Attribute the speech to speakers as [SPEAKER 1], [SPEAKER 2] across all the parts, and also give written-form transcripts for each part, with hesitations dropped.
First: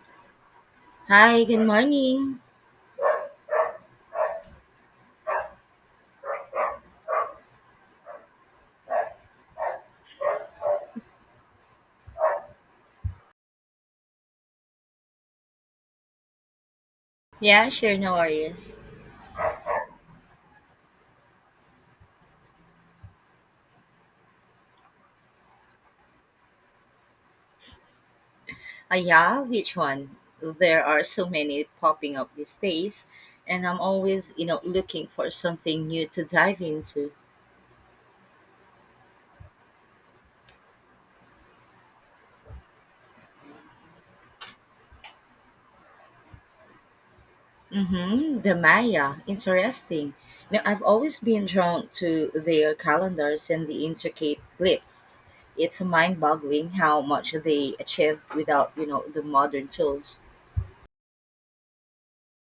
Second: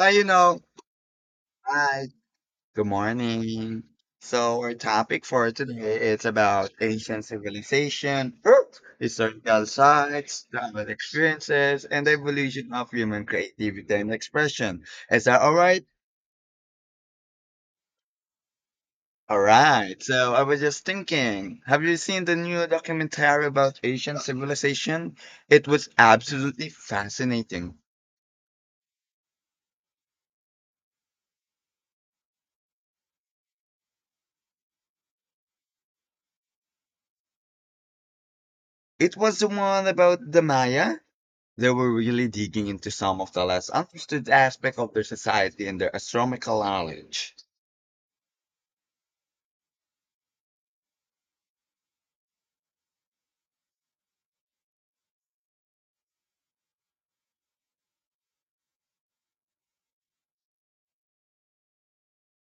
[SPEAKER 1] Uh, you know,
[SPEAKER 2] Hi, good
[SPEAKER 1] Hi,
[SPEAKER 2] morning.
[SPEAKER 1] good morning. So our topic for today is about ancient civilization, historical sites, travel experiences, and the evolution of human creativity and expression. Is that all right?
[SPEAKER 2] Yeah, sure, no worries.
[SPEAKER 1] All right. So I was just thinking, have you seen the new documentary about ancient civilization? It was absolutely fascinating.
[SPEAKER 2] Ah, yeah, which one? There are so many popping up these days, and I'm always, you know, looking for something new to dive into.
[SPEAKER 1] It was the one about the Maya? They were really digging into some of the less understood aspects of their society and their astronomical knowledge.
[SPEAKER 2] Mm-hmm, the Maya, interesting. Now, I've always been drawn to their calendars and the intricate grips. It's mind-boggling how much they achieved without, you know, the modern tools.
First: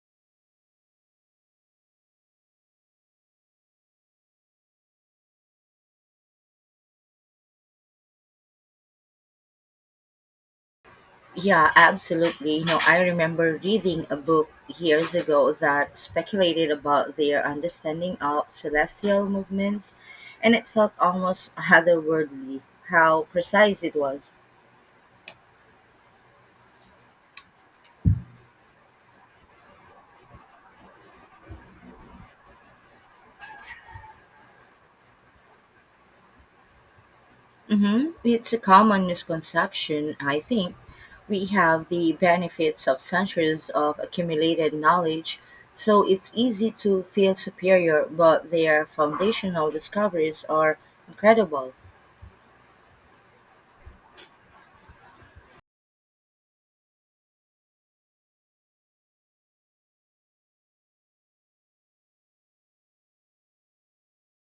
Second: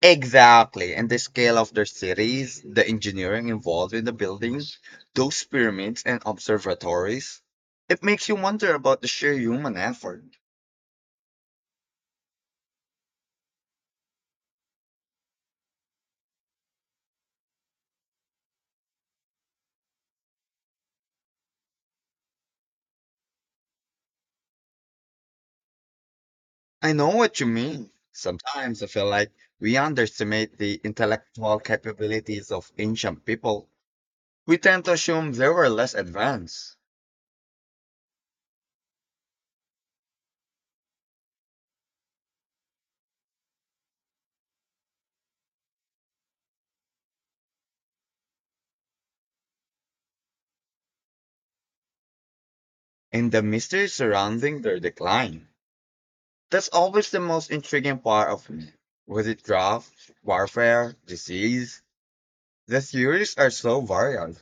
[SPEAKER 1] Exactly. And the scale of their cities, the engineering involved in the building, those pyramids and observatories. It makes you wonder about the sheer human effort.
[SPEAKER 2] Yeah, absolutely. You know, I remember reading a book years ago that speculated about their understanding of celestial movements, and it felt almost otherworldly how precise it was.
[SPEAKER 1] I know what you mean. Sometimes I feel like we underestimate the intellectual capabilities of ancient people. We tend to assume they were less advanced,
[SPEAKER 2] It's a common misconception, I think. We have the benefits of centuries of accumulated knowledge, so it's easy to feel superior, but their foundational discoveries are incredible.
[SPEAKER 1] and the mystery surrounding their decline. That's always the most intriguing part of me. Was it drought, warfare, disease? The theories are so varied.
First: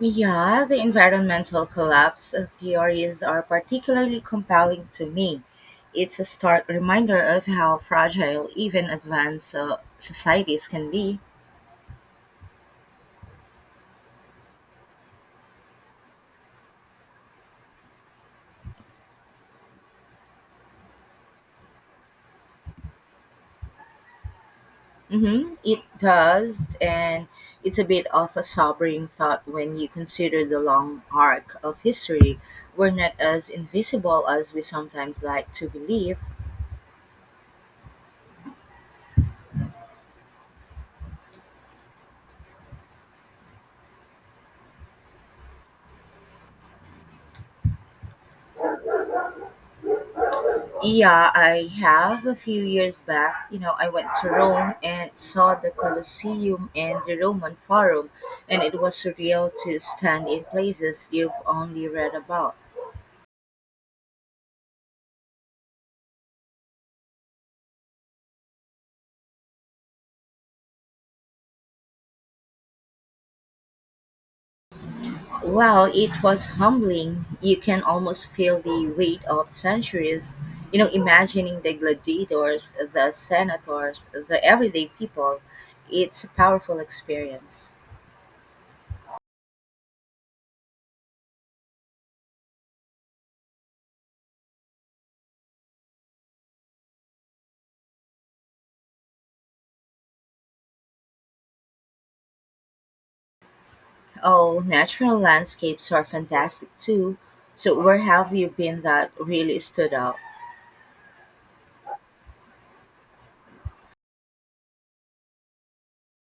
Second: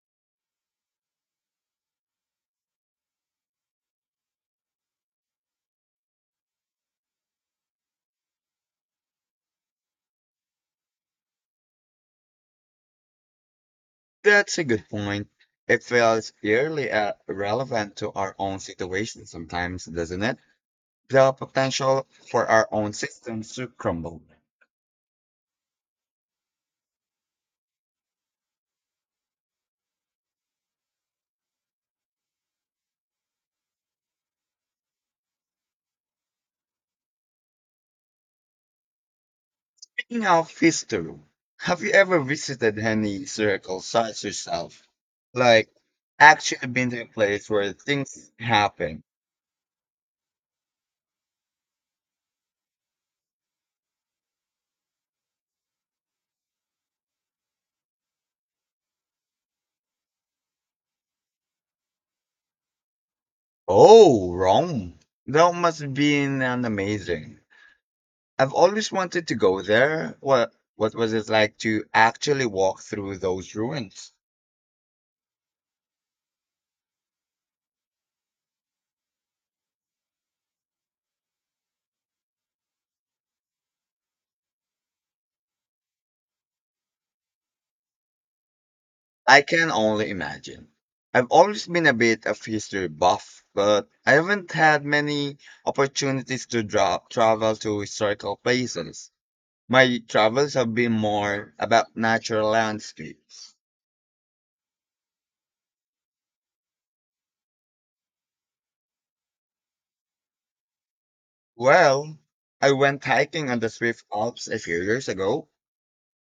[SPEAKER 2] Yeah, the environmental collapse theories are particularly compelling to me. It's a stark reminder of how fragile even advanced societies can be.
[SPEAKER 1] That's a good point. It feels eerily relevant to our own situation sometimes, doesn't it? The potential for our own systems to crumble.
[SPEAKER 2] It does, and it's a bit of a sobering thought when you consider the long arc of history. We're not as invisible as we sometimes like to believe.
[SPEAKER 1] Speaking of history, have you ever visited any historical sites yourself? Like, actually been to a place where things happen?
[SPEAKER 2] Yeah, I have a few years back. You know, I went to Rome and saw the Colosseum and the Roman Forum, and it was surreal to stand in places you've only read about.
[SPEAKER 1] Oh, Rome. That must have been an amazing. I've always wanted to go there. What was it like to actually walk through those ruins?
[SPEAKER 2] Well, it was humbling. You can almost feel the weight of centuries. You know, imagining the gladiators, the senators, the everyday people. It's a powerful experience.
[SPEAKER 1] I can only imagine. I've always been a bit of history buff, but I haven't had many opportunities to travel to historical places. My travels have been more about natural landscapes.
[SPEAKER 2] Oh, natural landscapes are fantastic too. So, where have you been that really stood out?
[SPEAKER 1] Well, I went hiking on the Swiss Alps a few years ago.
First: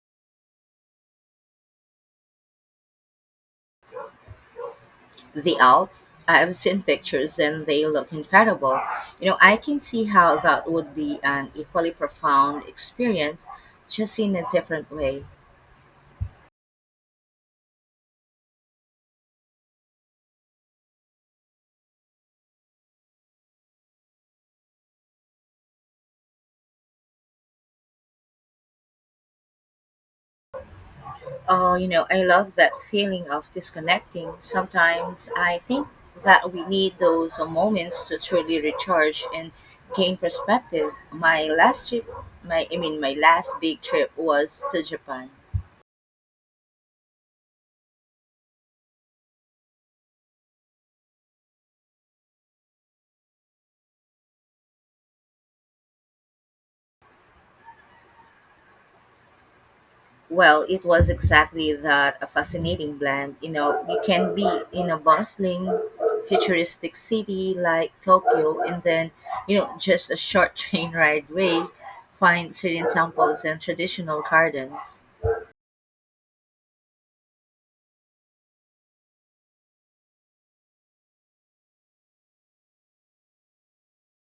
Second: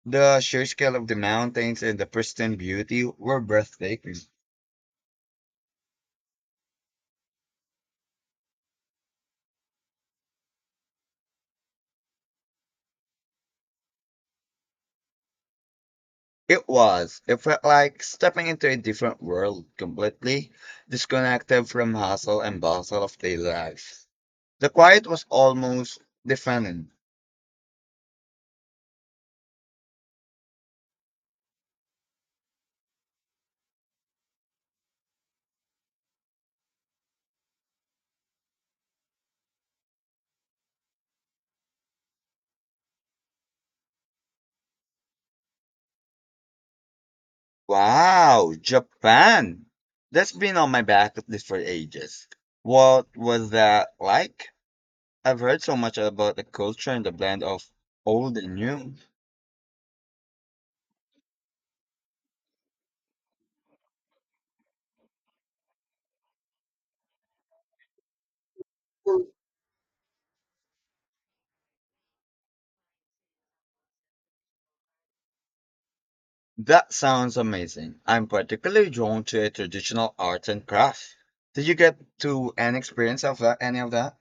[SPEAKER 1] The sheer scale of the mountains and the pristine beauty were breathtaking.
[SPEAKER 2] The Alps. I've seen pictures and they look incredible. You know, I can see how that would be an equally profound experience, just in a different way.
[SPEAKER 1] It was. It felt like stepping into a different world, completely disconnected from hustle and bustle of daily life. The quiet was almost deafening.
[SPEAKER 2] Oh, you know, I love that feeling of disconnecting. Sometimes I think that we need those moments to truly recharge and gain perspective. My last trip, my last big trip was to Japan.
[SPEAKER 1] Wow, Japan! That's been on my bucket list for ages. What was that like? I've heard so much about the culture and the blend of old and new.
[SPEAKER 2] Well, it was exactly that a fascinating blend. You know, you can be in a bustling, futuristic city like Tokyo, and then, you know, just a short train ride away, find serene temples and traditional gardens.
[SPEAKER 1] That sounds amazing. I'm particularly drawn to a traditional art and craft. Did you get to an experience of that, any of that?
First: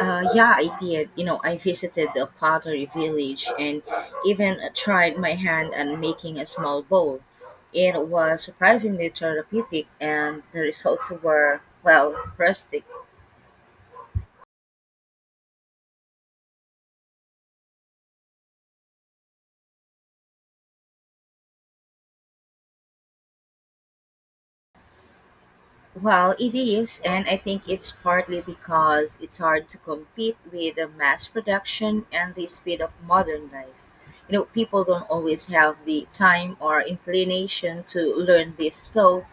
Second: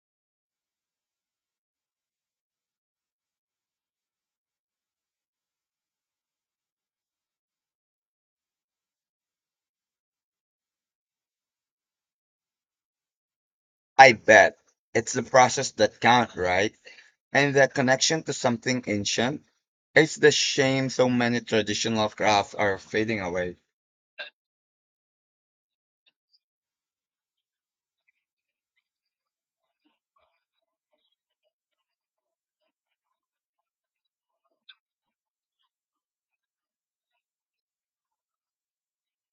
[SPEAKER 2] Yeah, I did. You know, I visited the pottery village and even tried my hand at making a small bowl. It was surprisingly therapeutic, and the results were, well, rustic.
[SPEAKER 1] I bet. It's the process that counts, right? And the connection to something ancient. It's the shame so many traditional crafts are fading away.
[SPEAKER 2] Well, it is, and I think it's partly because it's hard to compete with the mass production and the speed of modern life. You know, people don't always have the time or inclination to learn these slow,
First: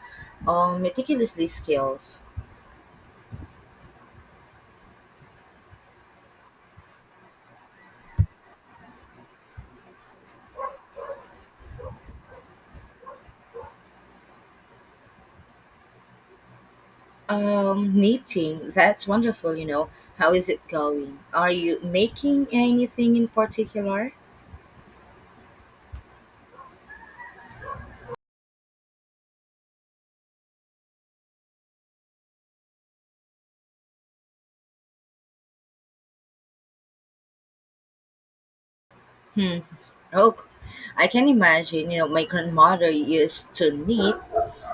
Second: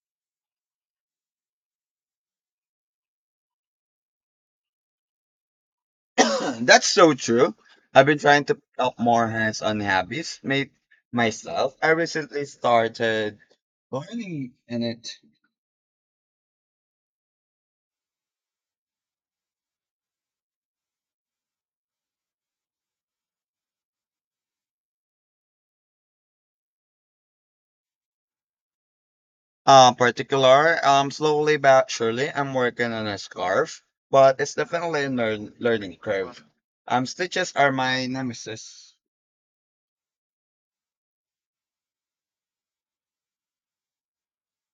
[SPEAKER 2] meticulously skills.
[SPEAKER 1] That's so true. I've been trying to pick up more hands-on hobbies made myself. I recently started learning in it.
[SPEAKER 2] Knitting, that's wonderful, you know. How is it going? Are you making anything in particular?
[SPEAKER 1] Slowly but surely, I'm working on a scarf, but it's definitely a learning curve. Stitches are my nemesis.
[SPEAKER 2] Hmm. Oh, I can imagine, you know, my grandmother used to knit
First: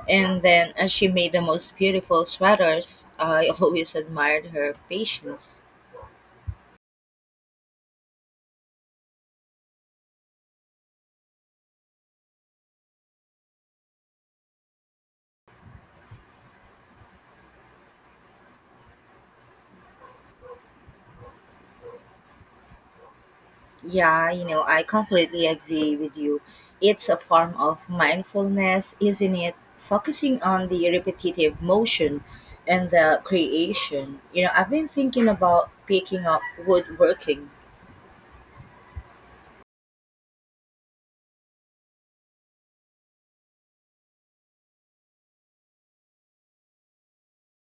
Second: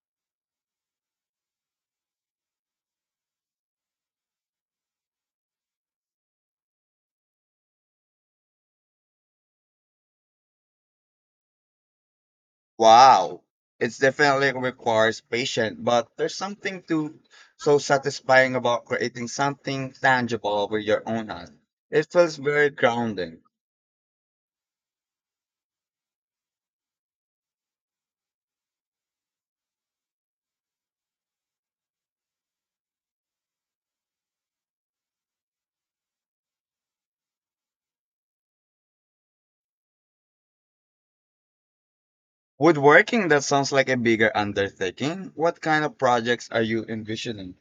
[SPEAKER 2] and then she made the most beautiful sweaters. I always admired her patience.
[SPEAKER 1] Wow, it's definitely requires patience, but there's something to so satisfying about creating something tangible with your own hand. It feels very grounding.
[SPEAKER 2] Yeah, you know, I completely agree with you. It's a form of mindfulness, isn't it? Focusing on the repetitive motion and the creation. You know, I've been thinking about picking up woodworking.
[SPEAKER 1] Woodworking, that sounds like a bigger undertaking. What kind of projects are you envisioning?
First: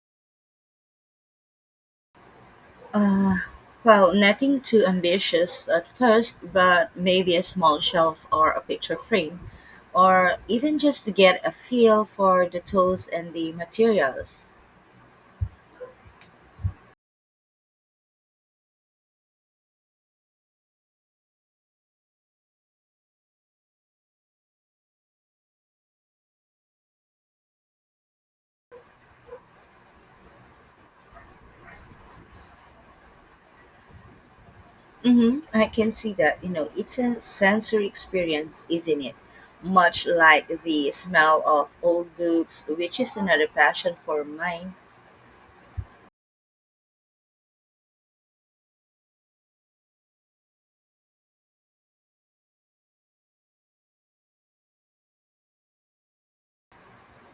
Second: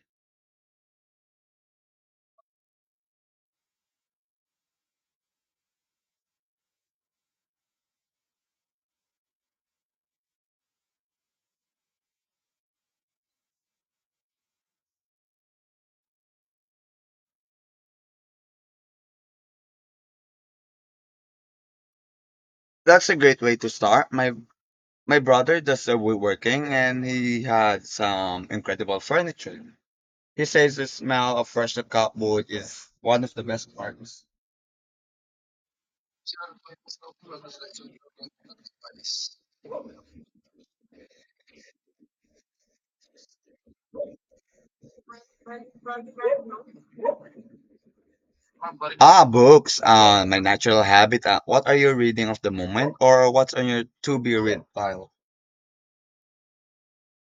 [SPEAKER 2] Uh, well, nothing too ambitious at first, but maybe a small shelf or a picture frame, or even just to get a feel for the tools and the materials.
[SPEAKER 1] That's a great way to start. My brother does the woodworking and he had some incredible furniture. He says the smell of freshly cut wood is one of the best parts.
[SPEAKER 2] Mm-hmm. I can see that. You know, it's a sensory experience, isn't it? Much like the smell of old books, which is another passion for mine.
[SPEAKER 1] Ah, books. My natural habitat. What are you reading of the moment, or what's on your to be read pile?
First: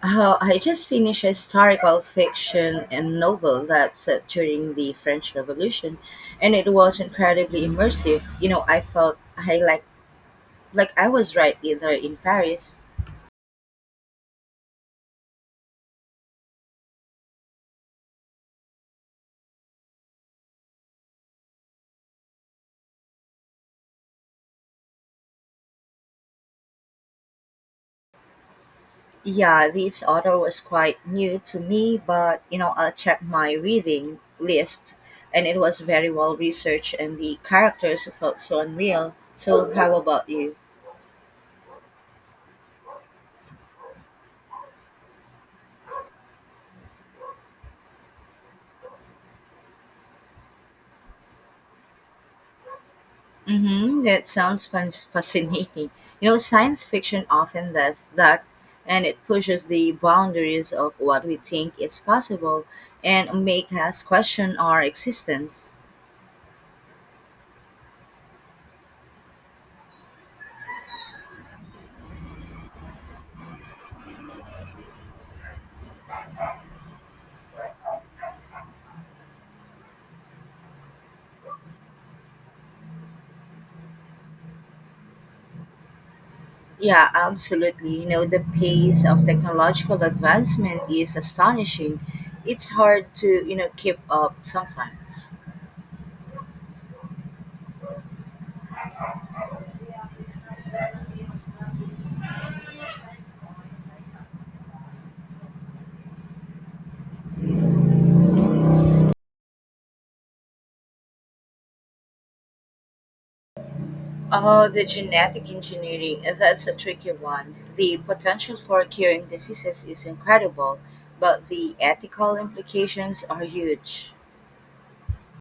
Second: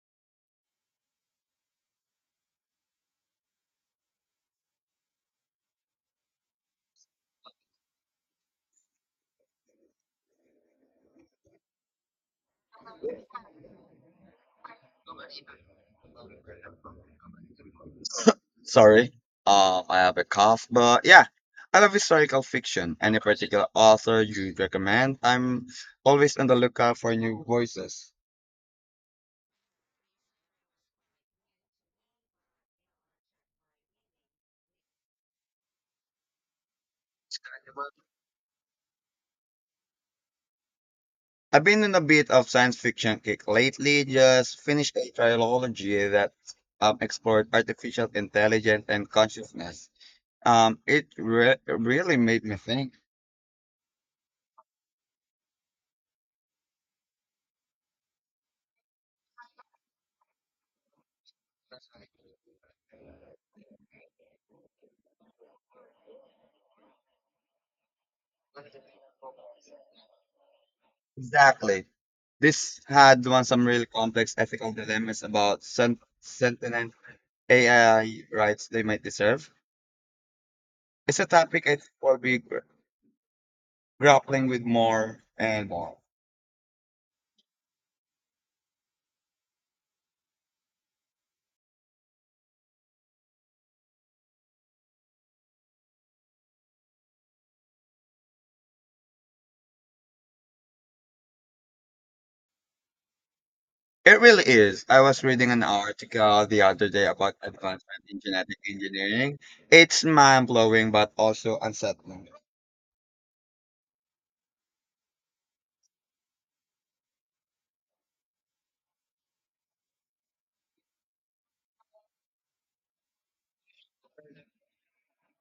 [SPEAKER 2] Oh, I just finished a historical fiction and novel that's set during the French Revolution, and it was incredibly immersive. You know, I felt I like I was right in there in Paris.
[SPEAKER 1] Sorry, I have a cough, but yeah, I love historical fiction. Any particular author you recommend? I'm always on the lookout for new voices.
[SPEAKER 2] Yeah, this author was quite new to me, but you know, I checked my reading list and it was very well researched and the characters felt so unreal. So, how about you?
[SPEAKER 1] I've been in a bit of science fiction kick lately. Just finished a trilogy that explored artificial intelligence and consciousness. Really made me think.
[SPEAKER 2] Mm-hmm, that sounds fascinating. You know, science fiction often does that and it pushes the boundaries of what we think is possible and make us question our existence.
[SPEAKER 1] Exactly. This had one some really complex ethical dilemmas about sentient AI rights they might deserve. It's a topic I think we'll be grappling with more and more.
[SPEAKER 2] Yeah, absolutely. You know, the pace of technological advancement is astonishing. It's hard to, you know, keep up sometimes.
[SPEAKER 1] It really is. I was reading an article the other day about advancement in genetic engineering. It's mind-blowing but also unsettling.
[SPEAKER 2] Oh, the genetic engineering, that's a tricky one. The potential for curing diseases is incredible, but the ethical implications are huge.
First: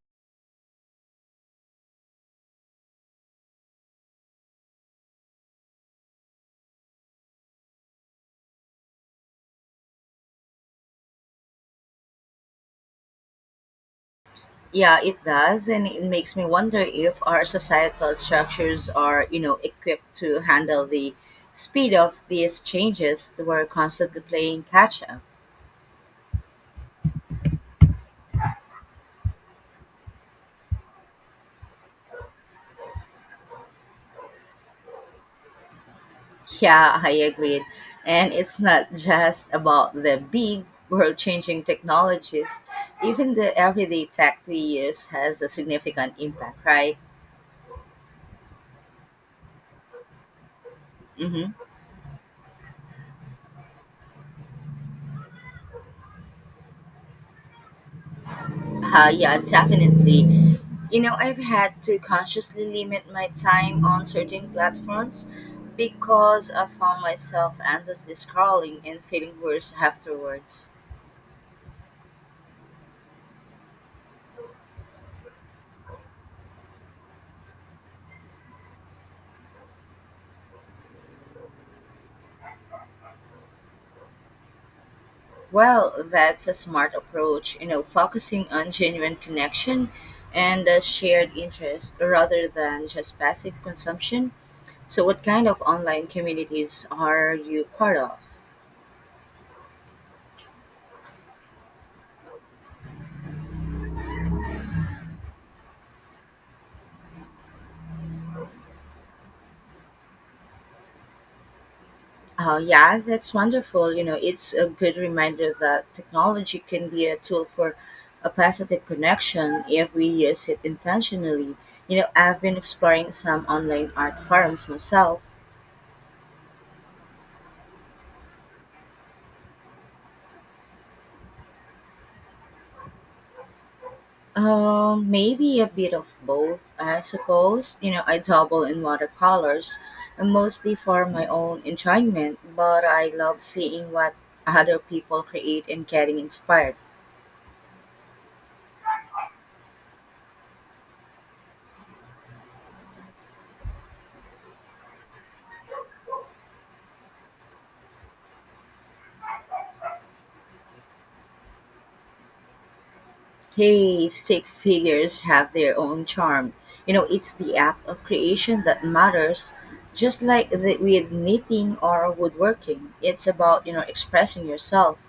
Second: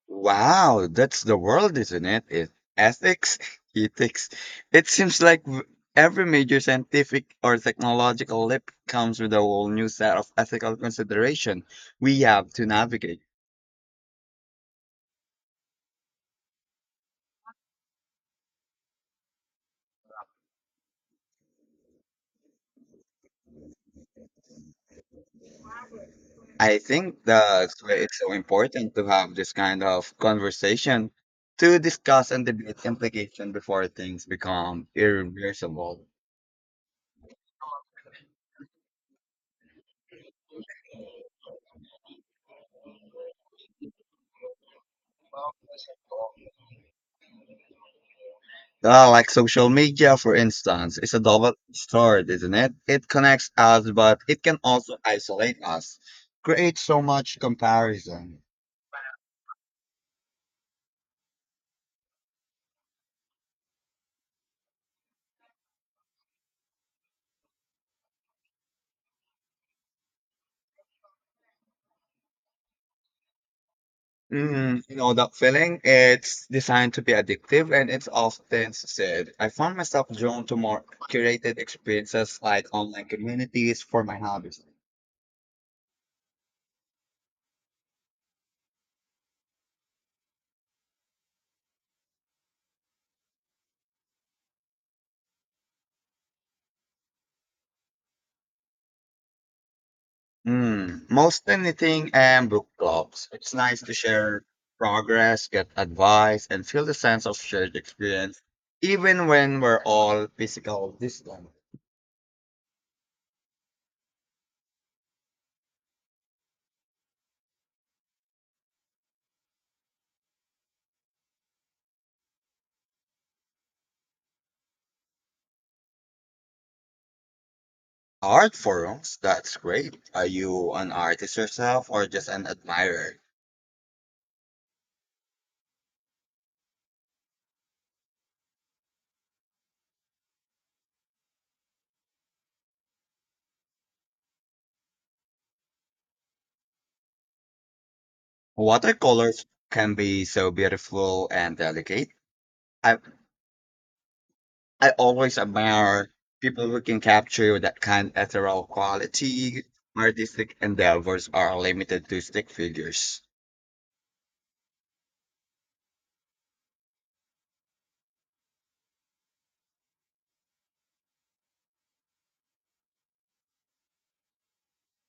[SPEAKER 1] Wow, that's the world, isn't it? It ethics, ethics. It seems like every major scientific or technological leap comes with a whole new set of ethical consideration we have to navigate.
[SPEAKER 2] Yeah, it does, and it makes me wonder if our societal structures are, you know, equipped to handle the speed of these changes. We're constantly playing catch up.
[SPEAKER 1] I think that's why it's so important to have this kind of conversation to discuss and debate implication before things become irreversible.
[SPEAKER 2] Yeah, I agreed, and it's not just about the big world changing technologies. Even the everyday tech we use has a significant impact, right?
[SPEAKER 1] Like social media, for instance, is a
[SPEAKER 2] Mm-hmm.
[SPEAKER 1] double-edged sword, isn't it? It connects us, but it can also isolate us, create so much comparison.
[SPEAKER 2] Yeah, definitely. You know, I've had to consciously limit my time on certain platforms because I found myself endlessly scrolling and feeling worse afterwards.
[SPEAKER 1] Mm, you know that feeling? It's designed to be addictive and it's often said. I found myself drawn to more curated experiences like online communities for my hobbies.
[SPEAKER 2] Well, that's a smart approach, you know, focusing on genuine connection and a shared interest rather than just passive consumption. So, what kind of online communities are you part of?
[SPEAKER 1] Mm, mostly knitting and book clubs. It's nice to share progress, get advice, and feel the sense of shared experience, even when we're all physical distant.
[SPEAKER 2] Oh, yeah, that's wonderful. You know, it's a good reminder that technology can be a tool for a positive connection if we use it intentionally. You know, I've been exploring some online art forums myself.
[SPEAKER 1] Art forums, that's great. Are you an artist yourself or just an admirer?
[SPEAKER 2] Maybe a bit of both, I suppose. You know, I dabble in watercolors, mostly for my own enjoyment, but I love seeing what other people create and getting inspired.
[SPEAKER 1] Watercolors can be so beautiful and delicate. I I always admire people who can capture that kind of ethereal quality. Artistic endeavors are limited to stick figures.
[SPEAKER 2] Hey, stick figures have their own charm. You know, it's the act of creation that matters, just like the, with knitting or woodworking. It's about, you know, expressing yourself.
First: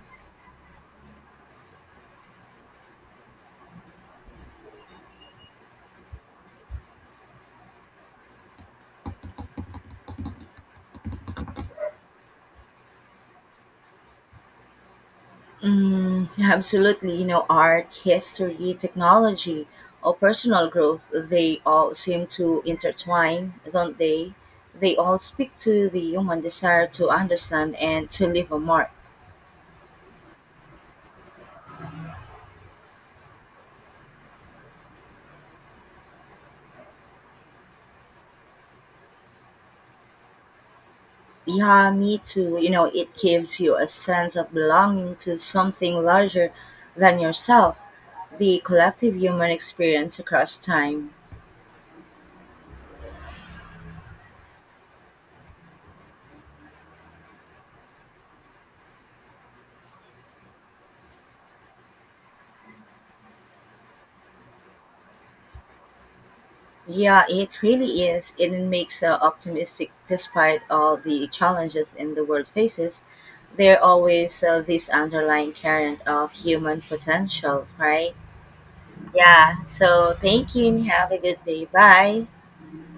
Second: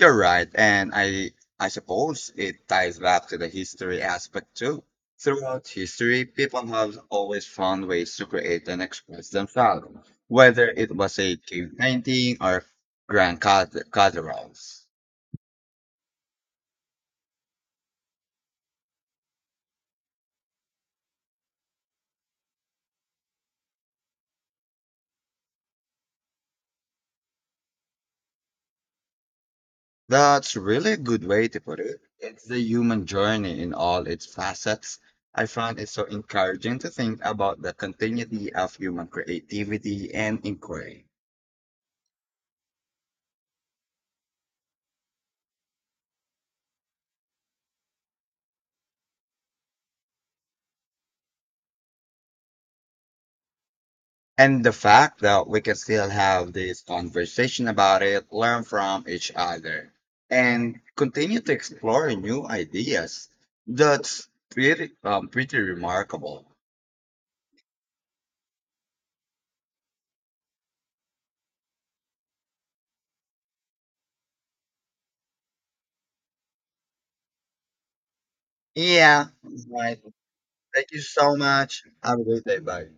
[SPEAKER 1] You're right, and I suppose it ties back to the history aspect too. Throughout history, people have always found ways to create and express themselves, whether it was a cave painting or grand cathedrals.
[SPEAKER 2] Mm, absolutely. You know, art, history, technology, or personal growth, they all seem to intertwine, don't they? They all speak to the human desire to understand and to leave a mark.
[SPEAKER 1] That's really a good way to put it. It's the human journey in all its facets. I find it so encouraging to think about the continuity of human creativity and inquiry.
[SPEAKER 2] Yeah, me too. You know, it gives you a sense of belonging to something larger than yourself, the collective human experience across time.
[SPEAKER 1] And the fact that we can still have this conversation about it, learn from each other, and continue to explore new ideas. That's pretty, pretty remarkable.
[SPEAKER 2] Yeah, it really is. It makes us optimistic despite all the challenges in the world faces. There always this underlying current of human potential, right?
[SPEAKER 1] Yeah,
[SPEAKER 2] Yeah.
[SPEAKER 1] right.
[SPEAKER 2] So thank you and
[SPEAKER 1] Thank you
[SPEAKER 2] have a
[SPEAKER 1] so
[SPEAKER 2] good day.
[SPEAKER 1] much. Have a
[SPEAKER 2] Bye.
[SPEAKER 1] great day. Bye.